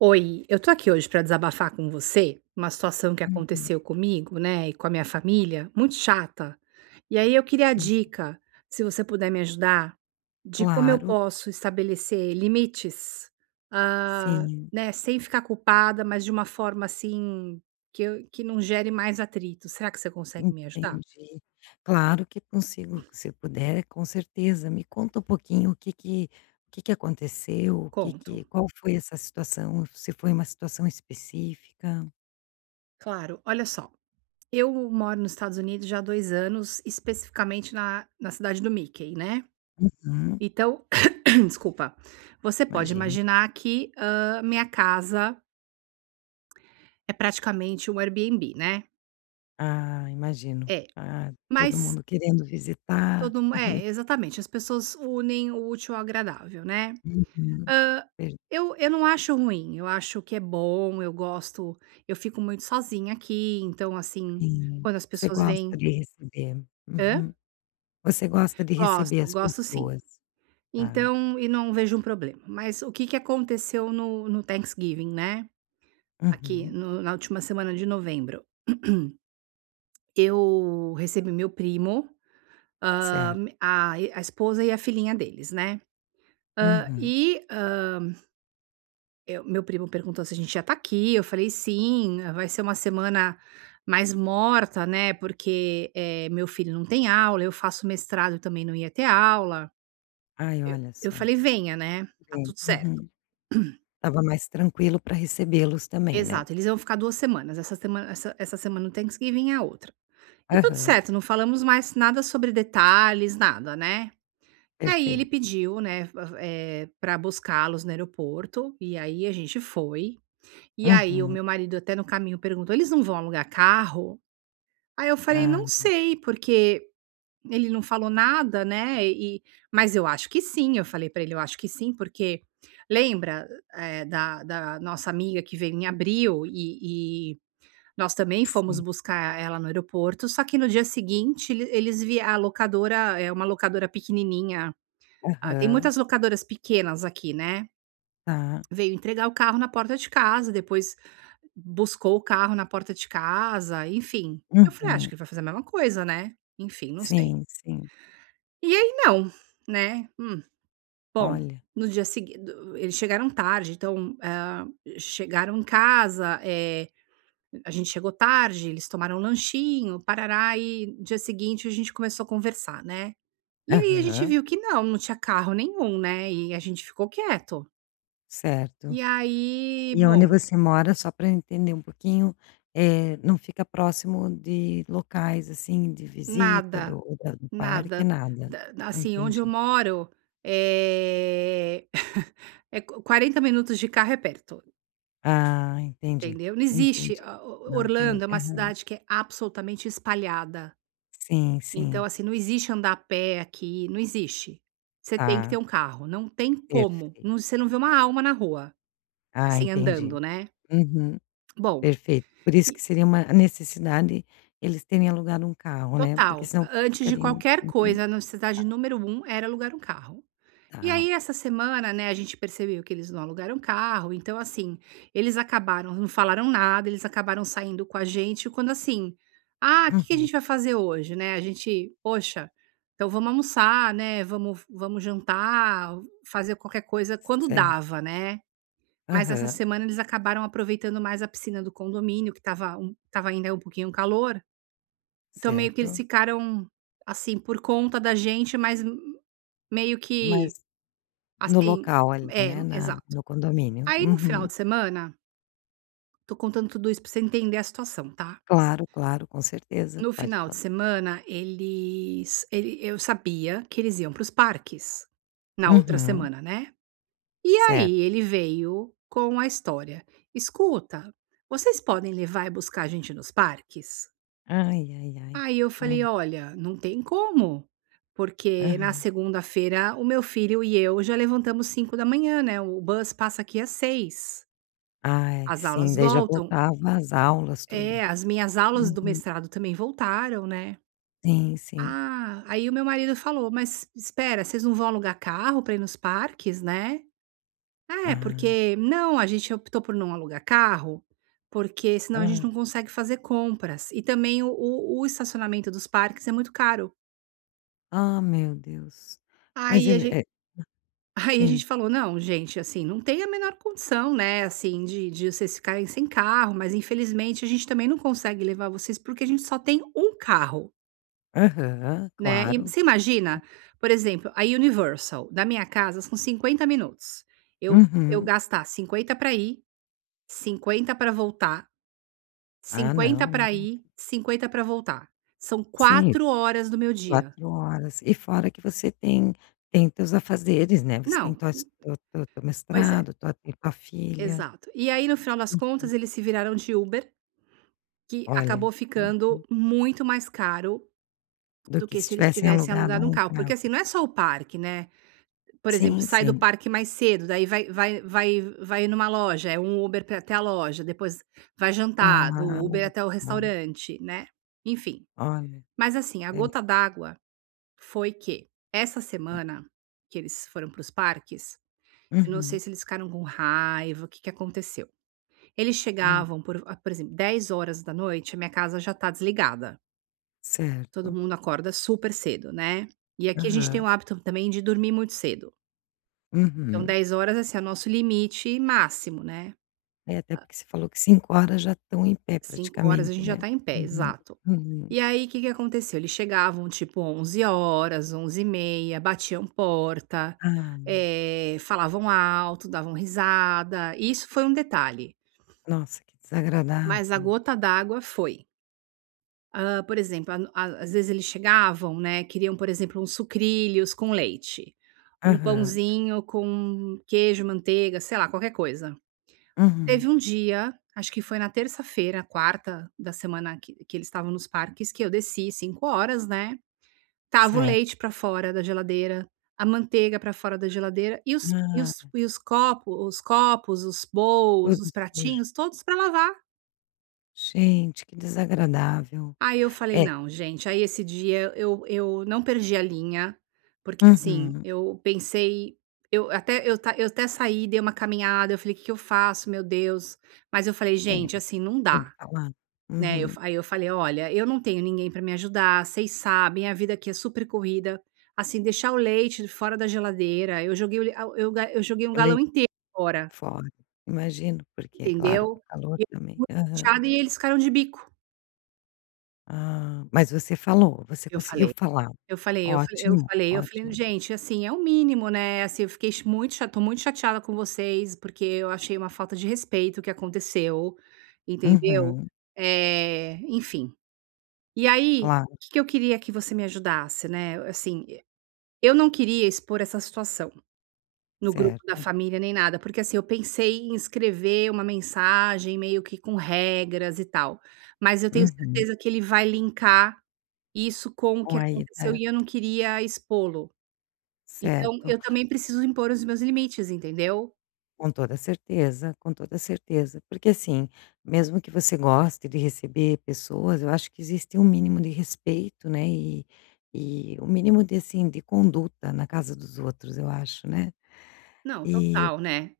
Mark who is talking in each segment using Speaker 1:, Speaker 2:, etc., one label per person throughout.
Speaker 1: Oi, eu estou aqui hoje pra desabafar com você uma situação que
Speaker 2: Uhum.
Speaker 1: aconteceu comigo, né, e com a minha família muito chata. E aí eu queria
Speaker 2: Sim.
Speaker 1: dica, se você puder me ajudar, de como eu
Speaker 2: Claro.
Speaker 1: posso estabelecer limites, ah,
Speaker 2: Sim.
Speaker 1: né, sem ficar culpada mas de uma forma, assim, que eu que não gere mais atrito, será que você consegue me ajudar?
Speaker 2: Entendi. Claro que consigo, se puder com certeza, me conta um pouquinho o que que o que que aconteceu? O que
Speaker 1: Conto.
Speaker 2: que qual foi essa situação, se foi uma situação específica?
Speaker 1: Claro, olha só, eu moro nos Estados Unidos já há 2 anos especificamente na na cidade do Mickey, né.
Speaker 2: Uhum.
Speaker 1: Então, desculpa, você pode
Speaker 2: Imagino.
Speaker 1: imaginar que, hã, minha casa é praticamente um Airbnb, né.
Speaker 2: Ah imagino,
Speaker 1: É.
Speaker 2: ah, todo
Speaker 1: Mas
Speaker 2: mundo querendo visitar.
Speaker 1: todo mundo é exatamente as pessoas unem o útil ao agradável, né.
Speaker 2: Uhum.
Speaker 1: Hã,
Speaker 2: Ver
Speaker 1: eu eu não acho ruim, eu acho que é bom, eu gosto, eu fico muito sozinha aqui então, assim,
Speaker 2: Sim.
Speaker 1: quando as
Speaker 2: Você
Speaker 1: pessoas veem
Speaker 2: gosta de receber,
Speaker 1: Hã?
Speaker 2: uhum, você gosta de receber
Speaker 1: Gosto,
Speaker 2: as
Speaker 1: gosto sim.
Speaker 2: pessoas, tá.
Speaker 1: Então, e não vejo problema, mas o que que aconteceu no no Thanksgiving, né. Aqui
Speaker 2: Uhum.
Speaker 1: no na última semana de novembro. Eu recebi meu primo, hã,
Speaker 2: Certo.
Speaker 1: a me a esposa e a filhinha deles, né. Hã,
Speaker 2: Uhum.
Speaker 1: e hã Eh, meu primo perguntou se a gente ia está aqui, eu falei sim vai ser uma semana mais morta, né, porque, eh, meu filho não tem aula, eu faço mestrado e também não ia ter aula.
Speaker 2: Ai olha
Speaker 1: Eu eu
Speaker 2: só.
Speaker 1: falei venha, né, tá
Speaker 2: Sim
Speaker 1: tudo certo.
Speaker 2: uhum. Estava mais tranquilo pra recebê-los também, né?
Speaker 1: Exato eles iam ficar 2 semanas, essa semana essa essa semana do Thanksgiving e a outra. E tudo
Speaker 2: Aham.
Speaker 1: certo não falamos mais nada sobre detalhes nada, né. E aí ele
Speaker 2: Perfeito.
Speaker 1: pediu, né, eh, pra buscá-los no aeroporto e aí a gente foi, e aí o
Speaker 2: Uhum.
Speaker 1: meu marido até no caminho perguntou: "Eles não vão alugar carro?" Aí eu falei:
Speaker 2: Ah
Speaker 1: "Não
Speaker 2: tá.
Speaker 1: sei porque ele não falou nada, né, eh eh, mas eu acho que sim", eu falei pra ele, "Eu acho que sim porque, lembra, eh, da da nossa amiga que veio em abril e e nós também fomos
Speaker 2: Sim.
Speaker 1: buscar ela no aeroporto só que no dia seguinte ele eles vi a locadora é uma locadora pequenininha, ah, tem
Speaker 2: Aham.
Speaker 1: muitas locadoras pequenas aqui né."
Speaker 2: Tá.
Speaker 1: Veio entregar o carro na porta de casa, depois buscou o carro na porta de casa, enfim. Eu falei: "Acho
Speaker 2: Uhum.
Speaker 1: que vai fazer a mesma coisa, né." Enfim não sei.
Speaker 2: Sim sim.
Speaker 1: E aí não, né. Hum. Bom,
Speaker 2: Olha.
Speaker 1: no dia segui do eles chegaram tarde então, hã, chegaram em casa, eh, a gente chegou tarde, eles tomaram lanchinho, parará e no dia seguinte a gente começou a conversar, né. E aí a gente
Speaker 2: Aham.
Speaker 1: viu que não, não tinha carro nenhum, né, e a gente ficou quieto.
Speaker 2: Certo.
Speaker 1: E aí
Speaker 2: E aonde
Speaker 1: bom.
Speaker 2: você mora só pra entender um pouquinho, eh, não fica próximo de locais, assim, de visita do
Speaker 1: Nada,
Speaker 2: ou da do parque
Speaker 1: nada.
Speaker 2: nada,
Speaker 1: Da d
Speaker 2: ah,
Speaker 1: assim, onde eu
Speaker 2: entendi.
Speaker 1: moro, é, é 40 minutos de carro é perto.
Speaker 2: Ah, entendi,
Speaker 1: Entendeu? Não existe,
Speaker 2: entendi,
Speaker 1: a o
Speaker 2: não tem.
Speaker 1: Orlando é uma
Speaker 2: Aham.
Speaker 1: cidade que é absolutamente espalhada.
Speaker 2: Sim
Speaker 1: Então
Speaker 2: sim.
Speaker 1: assim, não existe andar a pé aqui, não existe. Você tem que ter
Speaker 2: Tá.
Speaker 1: um carro, não tem como.
Speaker 2: Perfeito.
Speaker 1: Não você não vê uma alma na rua,
Speaker 2: Ah,
Speaker 1: assim,
Speaker 2: entendi,
Speaker 1: andando, né.
Speaker 2: uhum,
Speaker 1: Bom,
Speaker 2: perfeito. Por isso
Speaker 1: e
Speaker 2: que seria uma necessidade eles terem alugado um carro, né, porque
Speaker 1: Total,
Speaker 2: senão
Speaker 1: a antes de
Speaker 2: ficariam.
Speaker 1: qualquer
Speaker 2: Uhum.
Speaker 1: coisa a necessidade número 1 era um alugar carro. E
Speaker 2: Tá.
Speaker 1: aí essa semana, né, a gente percebeu que eles não alugaram um carro então, assim, eles acabaram não falaram nada, eles acabaram saindo com a gente e quando, assim: "Ah que que a
Speaker 2: Uhum.
Speaker 1: gente vai fazer hoje." Né, a gente: "Poxa, então vamos almoçar, né, vamos vamos jantar, fazer qualquer coisa quando
Speaker 2: Certo.
Speaker 1: dava, né." Mas essa
Speaker 2: Aham.
Speaker 1: semana eles acabaram aproveitando mais a piscina do condomínio que estava estava ainda um pouquinho calor, então meio que eles
Speaker 2: Certo.
Speaker 1: ficaram, assim, por conta da gente mas meio
Speaker 2: Mas,
Speaker 1: que,
Speaker 2: no
Speaker 1: assim
Speaker 2: local ali,
Speaker 1: é
Speaker 2: né, na
Speaker 1: exato.
Speaker 2: no condomínio?
Speaker 1: Aí no final
Speaker 2: Uhum.
Speaker 1: de semana. Estou contando tudo isso para você entender a situação, tá?
Speaker 2: Claro claro com certeza,
Speaker 1: No
Speaker 2: pode
Speaker 1: final de
Speaker 2: cont
Speaker 1: semana eles ele eu sabia que eles iam para os parques, na outra
Speaker 2: Uhum.
Speaker 1: semana, né. E
Speaker 2: Certo.
Speaker 1: aí ele veio com a história: "Escuta, vocês podem levar e buscar a gente nos parques?"
Speaker 2: Ai ai ai,
Speaker 1: Aí eu falei:
Speaker 2: hã?
Speaker 1: "Olha, não tem como. Porque na
Speaker 2: Aham.
Speaker 1: segunda-feira o meu filho e eu já levantamos 05:00, né, o bus passa aqui às 06:00.
Speaker 2: Ai
Speaker 1: As
Speaker 2: sim,
Speaker 1: aulas
Speaker 2: daí já
Speaker 1: voltam.
Speaker 2: voltava as aulas tudo.
Speaker 1: É as minhas aulas do
Speaker 2: Uhum.
Speaker 1: mestrado também voltaram, né.
Speaker 2: Sim sim.
Speaker 1: Ah, aí o meu marido falou: "Mas espera vocês não vão alugar carro pra ir nos parques, né." "É
Speaker 2: Ah.
Speaker 1: porque não a gente optou por não alugar carro, porque senão a gente
Speaker 2: Aham.
Speaker 1: não consegue fazer compras e também o o o estacionamento dos parques é muito caro."
Speaker 2: Ah, meu Deus! Mas
Speaker 1: Aí a
Speaker 2: ele,
Speaker 1: ge
Speaker 2: é
Speaker 1: aí a
Speaker 2: Sim.
Speaker 1: gente falou: "Não, gente, assim, não tem a menor condição, né, assim, de de vocês ficarem sem carro, mas infelizmente a gente também não consegue levar vocês, porque a gente só tem um carro".
Speaker 2: Aham,
Speaker 1: Né. E,
Speaker 2: claro.
Speaker 1: você imagina? Por exemplo, a Universal, da minha casa são 50 minutos. Eu eu
Speaker 2: Uhum.
Speaker 1: gastar 50 pra ir, 50 pra voltar,
Speaker 2: Ah
Speaker 1: 50
Speaker 2: não,
Speaker 1: pra
Speaker 2: não.
Speaker 1: ir, 50 pra voltar. São
Speaker 2: Sim.
Speaker 1: 4 horas do meu dia.
Speaker 2: 4 horas. E fora que você tem tem teus afazeres, né, você tem
Speaker 1: Não
Speaker 2: tuas tu tu teu
Speaker 1: Pois é.
Speaker 2: mestrado, tu tua filha.
Speaker 1: Exato. E aí no final das
Speaker 2: Uhum.
Speaker 1: contas eles se viraram de Uber, que
Speaker 2: Olha.
Speaker 1: acabou ficando
Speaker 2: Uhum.
Speaker 1: muito mais caro
Speaker 2: Do
Speaker 1: do
Speaker 2: que
Speaker 1: que
Speaker 2: se
Speaker 1: se eles
Speaker 2: tivessem
Speaker 1: tivessem
Speaker 2: alugado
Speaker 1: alugado um
Speaker 2: um
Speaker 1: carro. Porque
Speaker 2: carro.
Speaker 1: assim, não é só o parque, né. Por exemplo,
Speaker 2: Sim,
Speaker 1: sai do
Speaker 2: sim.
Speaker 1: parque mais cedo, daí vai vai vai vai numa loja, é um Uber para ir até a loja, depois vai jantar, do Uber
Speaker 2: Claro.
Speaker 1: até o
Speaker 2: Claro.
Speaker 1: restaurante, né, enfim.
Speaker 2: Olha.
Speaker 1: Mas assim, a
Speaker 2: É.
Speaker 1: gota d'água foi que, essa semana, que eles foram para os parques, eu não sei
Speaker 2: Uhum.
Speaker 1: se eles ficaram com raiva, o que que aconteceu. Eles
Speaker 2: Hum.
Speaker 1: chegavam por por exemplo, 22h a minha casa já tá desligada todo
Speaker 2: Certo.
Speaker 1: mundo acorda super cedo, né. E aqui a gente tem o
Speaker 2: Aham.
Speaker 1: hábito, também, de dormir muito cedo. Então
Speaker 2: Uhum.
Speaker 1: 22h, assim, é o nosso limite máximo, né.
Speaker 2: É, até
Speaker 1: Ah
Speaker 2: porque você falou que 5h já estão em pé,
Speaker 1: 5h a
Speaker 2: praticamente,
Speaker 1: gente já
Speaker 2: né.
Speaker 1: está em pé,
Speaker 2: Uhum,
Speaker 1: exato.
Speaker 2: uhum.
Speaker 1: E aí, que que aconteceu? Eles chegavam, tipo 23h, 23h30, batiam porta.
Speaker 2: Ah.
Speaker 1: Eh, falavam alto, davam risada. Isso foi um detalhe.
Speaker 2: Nossa, que
Speaker 1: Mas a
Speaker 2: desagradável.
Speaker 1: gota d'água foi Ah, por exemplo, a a às vezes eles chegavam, né, queriam por exemplo um sucrilhos com leite, um
Speaker 2: Aham.
Speaker 1: pãozinho com queijo, manteiga sei lá, qualquer coisa.
Speaker 2: Uhum.
Speaker 1: Teve um dia, acho que foi na terça-feira, quarta da semana que que eles estavam nos parques que eu desci 5 horas, né, estava o
Speaker 2: Certo.
Speaker 1: leite pra fora da geladeira, a manteiga pra fora da geladeira e os e os
Speaker 2: Ah!
Speaker 1: e os copo os copos, os
Speaker 2: Tudo
Speaker 1: bolws, os
Speaker 2: sujo.
Speaker 1: pratinhos, todos pra lavar.
Speaker 2: Gente, que desagradável.
Speaker 1: Aí eu falei,
Speaker 2: É
Speaker 1: "Não, gente" aí esse dia eu eu não perdi a linha, porque assim
Speaker 2: Uhum.
Speaker 1: eu pensei eu até eu eu até saí, dei uma caminhada eu falei que que eu faço meu Deus, mas eu falei
Speaker 2: É,
Speaker 1: gente assim não
Speaker 2: tem que
Speaker 1: dá,
Speaker 2: falar,
Speaker 1: né, eu
Speaker 2: uhum.
Speaker 1: fa aí eu falei, "Olha, eu não tenho ninguém pra me ajudar, vocês sabem, a vida aqui é super corrida, assim deixar o leite fora da geladeira, eu joguei o le ao" eu eu joguei um
Speaker 2: O
Speaker 1: galão
Speaker 2: lei
Speaker 1: inteiro fora.
Speaker 2: fora, Imagino porque claro com
Speaker 1: Entendeu?
Speaker 2: o calor também,
Speaker 1: [unintelligible]
Speaker 2: aham.
Speaker 1: e eles ficaram de bico.
Speaker 2: Ah, mas você falou, você
Speaker 1: Eu
Speaker 2: conseguiu
Speaker 1: falei
Speaker 2: falar?
Speaker 1: eu falei eu eu
Speaker 2: Ótimo,
Speaker 1: falei eu falei,
Speaker 2: ótimo.
Speaker 1: "Gente assim é o mínimo, né, assim eu fiquei cha muito tô muito chateada com vocês porque eu achei uma falta de respeito o que aconteceu, entendeu?"
Speaker 2: Uhum.
Speaker 1: Eh, enfim. E aí, o
Speaker 2: Claro.
Speaker 1: que que eu queria que você me ajudasse, né, assim, eu não queria expor essa situação no grupo da
Speaker 2: Certo.
Speaker 1: família nem nada porque, assim, eu pensei em escrever uma mensagem meio que com regras, e tal. Mas eu tenho
Speaker 2: Uhum.
Speaker 1: certeza que ele vai linkar isso com o
Speaker 2: Com
Speaker 1: que
Speaker 2: a
Speaker 1: aconteceu
Speaker 2: ida
Speaker 1: e eu não queria expô-lo. Então
Speaker 2: Certo.
Speaker 1: eu também preciso impor os meus limites, entendeu?
Speaker 2: Com toda certeza, com toda certeza. Porque assim, mesmo que você goste de receber pessoas, eu acho que existe um mínimo de respeito, né, e e o mínimo de, assim, de conduta na casa dos outros eu acho, né.
Speaker 1: Não,
Speaker 2: E o
Speaker 1: total, né?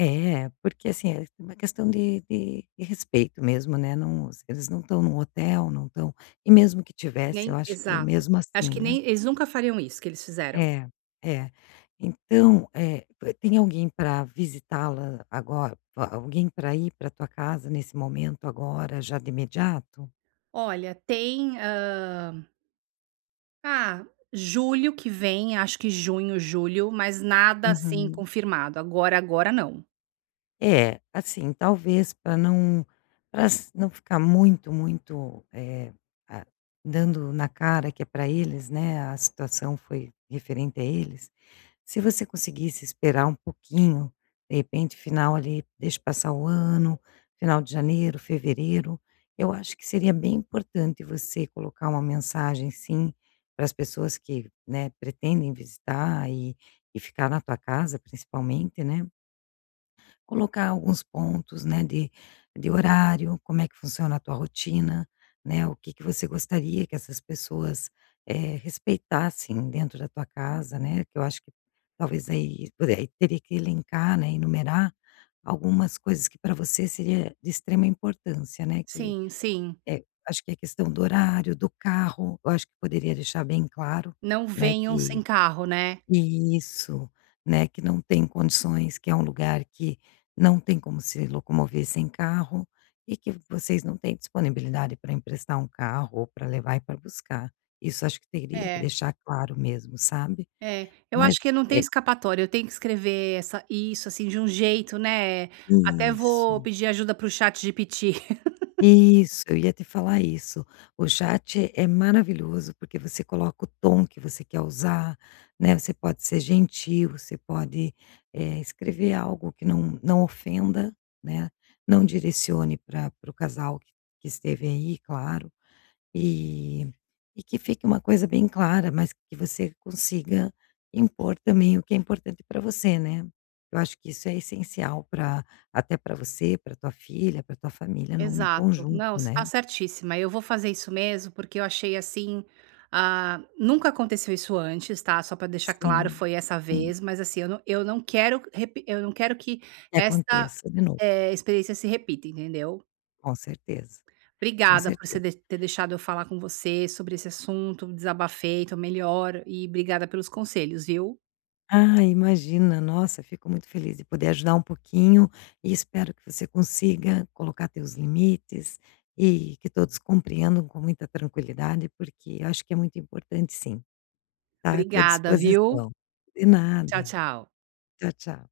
Speaker 2: é, porque assim, é uma questão de de de respeito mesmo, né, não os eles não estão num hotel, não estão e mesmo que estivesse, eu
Speaker 1: Nem
Speaker 2: acho que
Speaker 1: exato.
Speaker 2: mesmo
Speaker 1: Acho
Speaker 2: assim,
Speaker 1: que
Speaker 2: né.
Speaker 1: nem eles nunca fariam isso, que eles fizeram.
Speaker 2: É, é. Então, é p tem alguém pra visitá-la agor alguém pra ir pra tua casa nesse momento agora, já de imediato?
Speaker 1: Olha, tem, hã ah, julho que vem. Acho que junho, julho, mas nada, assim,
Speaker 2: Uhum.
Speaker 1: confirmado. Agora, agora, não.
Speaker 2: É. Assim, talvez pra não pra ass não ficar muito muito, eh, ah dando na cara que é pra eles, né, a situação foi referente a eles, se você conseguisse esperar um pouquinho. De repente final, ali deixa passar o ano, final de janeiro, fevereiro. Eu acho que seria bem importante você colocar uma mensagem sim, para as pessoas que, né, pretendem visitar e e ficar na tua casa principalmente, né colocar alguns pontos, né, de de horário, como é que funciona a tua rotina, né, o que que você gostaria que essas pessoas, eh, respeitassem dentro da tua casa, né, que eu acho que talvez aí pois é, aí teria que elencar, né, enumerar algumas coisas que pra você seria de extrema importância, né, que
Speaker 1: Sim, sim.
Speaker 2: é, acho que é a questão do horário, do carro, eu acho que poderia deixar bem claro,
Speaker 1: Não
Speaker 2: né,
Speaker 1: venham
Speaker 2: que
Speaker 1: sem carro, né?
Speaker 2: Isso, né, que não tem condições, que é um lugar que não tem como se locomover sem carro, e que vocês não têm disponibilidade pra emprestar um carro, ou pra levar e pra buscar. Isso acho que teria que
Speaker 1: É.
Speaker 2: deixar claro mesmo, sabe?
Speaker 1: É. Eu
Speaker 2: Mas,
Speaker 1: acho que eu não tenho
Speaker 2: é
Speaker 1: escapatória, eu tenho que escrever essa isso, assim, de jeito, né? Até vou
Speaker 2: Isso.
Speaker 1: pedir ajuda para o ChatGPT.
Speaker 2: Isso, eu ia te falar isso. O chat é maravilhoso, porque você coloca o tom que você quer usar, né. Você pode ser gentil, você pode, eh, escrever algo que não não ofenda, né. Não direcione pra para o casal q que esteve aí claro. E e que fique uma coisa bem clara, mas que você consiga impor também o que é importante pra você, né. Eu acho que isso é essencial pra até pra você, pra tua filha, pra tua família num
Speaker 1: Exato.
Speaker 2: conjunto,
Speaker 1: Não, você tá
Speaker 2: né.
Speaker 1: certíssima. Eu vou fazer isso mesmo, porque eu achei, assim, ah nunca aconteceu isso antes, tá? Só para deixar claro,
Speaker 2: Sim.
Speaker 1: foi essa
Speaker 2: Sim.
Speaker 1: vez. Mas assim, eu eu não quero repi eu não quero que
Speaker 2: Que
Speaker 1: esta,
Speaker 2: aconteça de novo.
Speaker 1: eh, experiência se repita, entendeu?
Speaker 2: Com certeza. Com
Speaker 1: Obrigada por você
Speaker 2: certeza.
Speaker 1: de ter deixado eu falar com você, sobre esse assunto. Desabafei, tô melhor. E obrigada pelos conselhos, viu.
Speaker 2: Ah, imagina. Nossa, fico muito feliz de poder ajudar um pouquinho e espero que você consiga colocar teus limites, e que todos compreendam com muita tranquilidade, porque acho que é muito importante sim. Tá, eu tô à
Speaker 1: Obrigada, viu.
Speaker 2: disposição. De
Speaker 1: Tchau,
Speaker 2: nada.
Speaker 1: tchau.
Speaker 2: Tchau, tchau.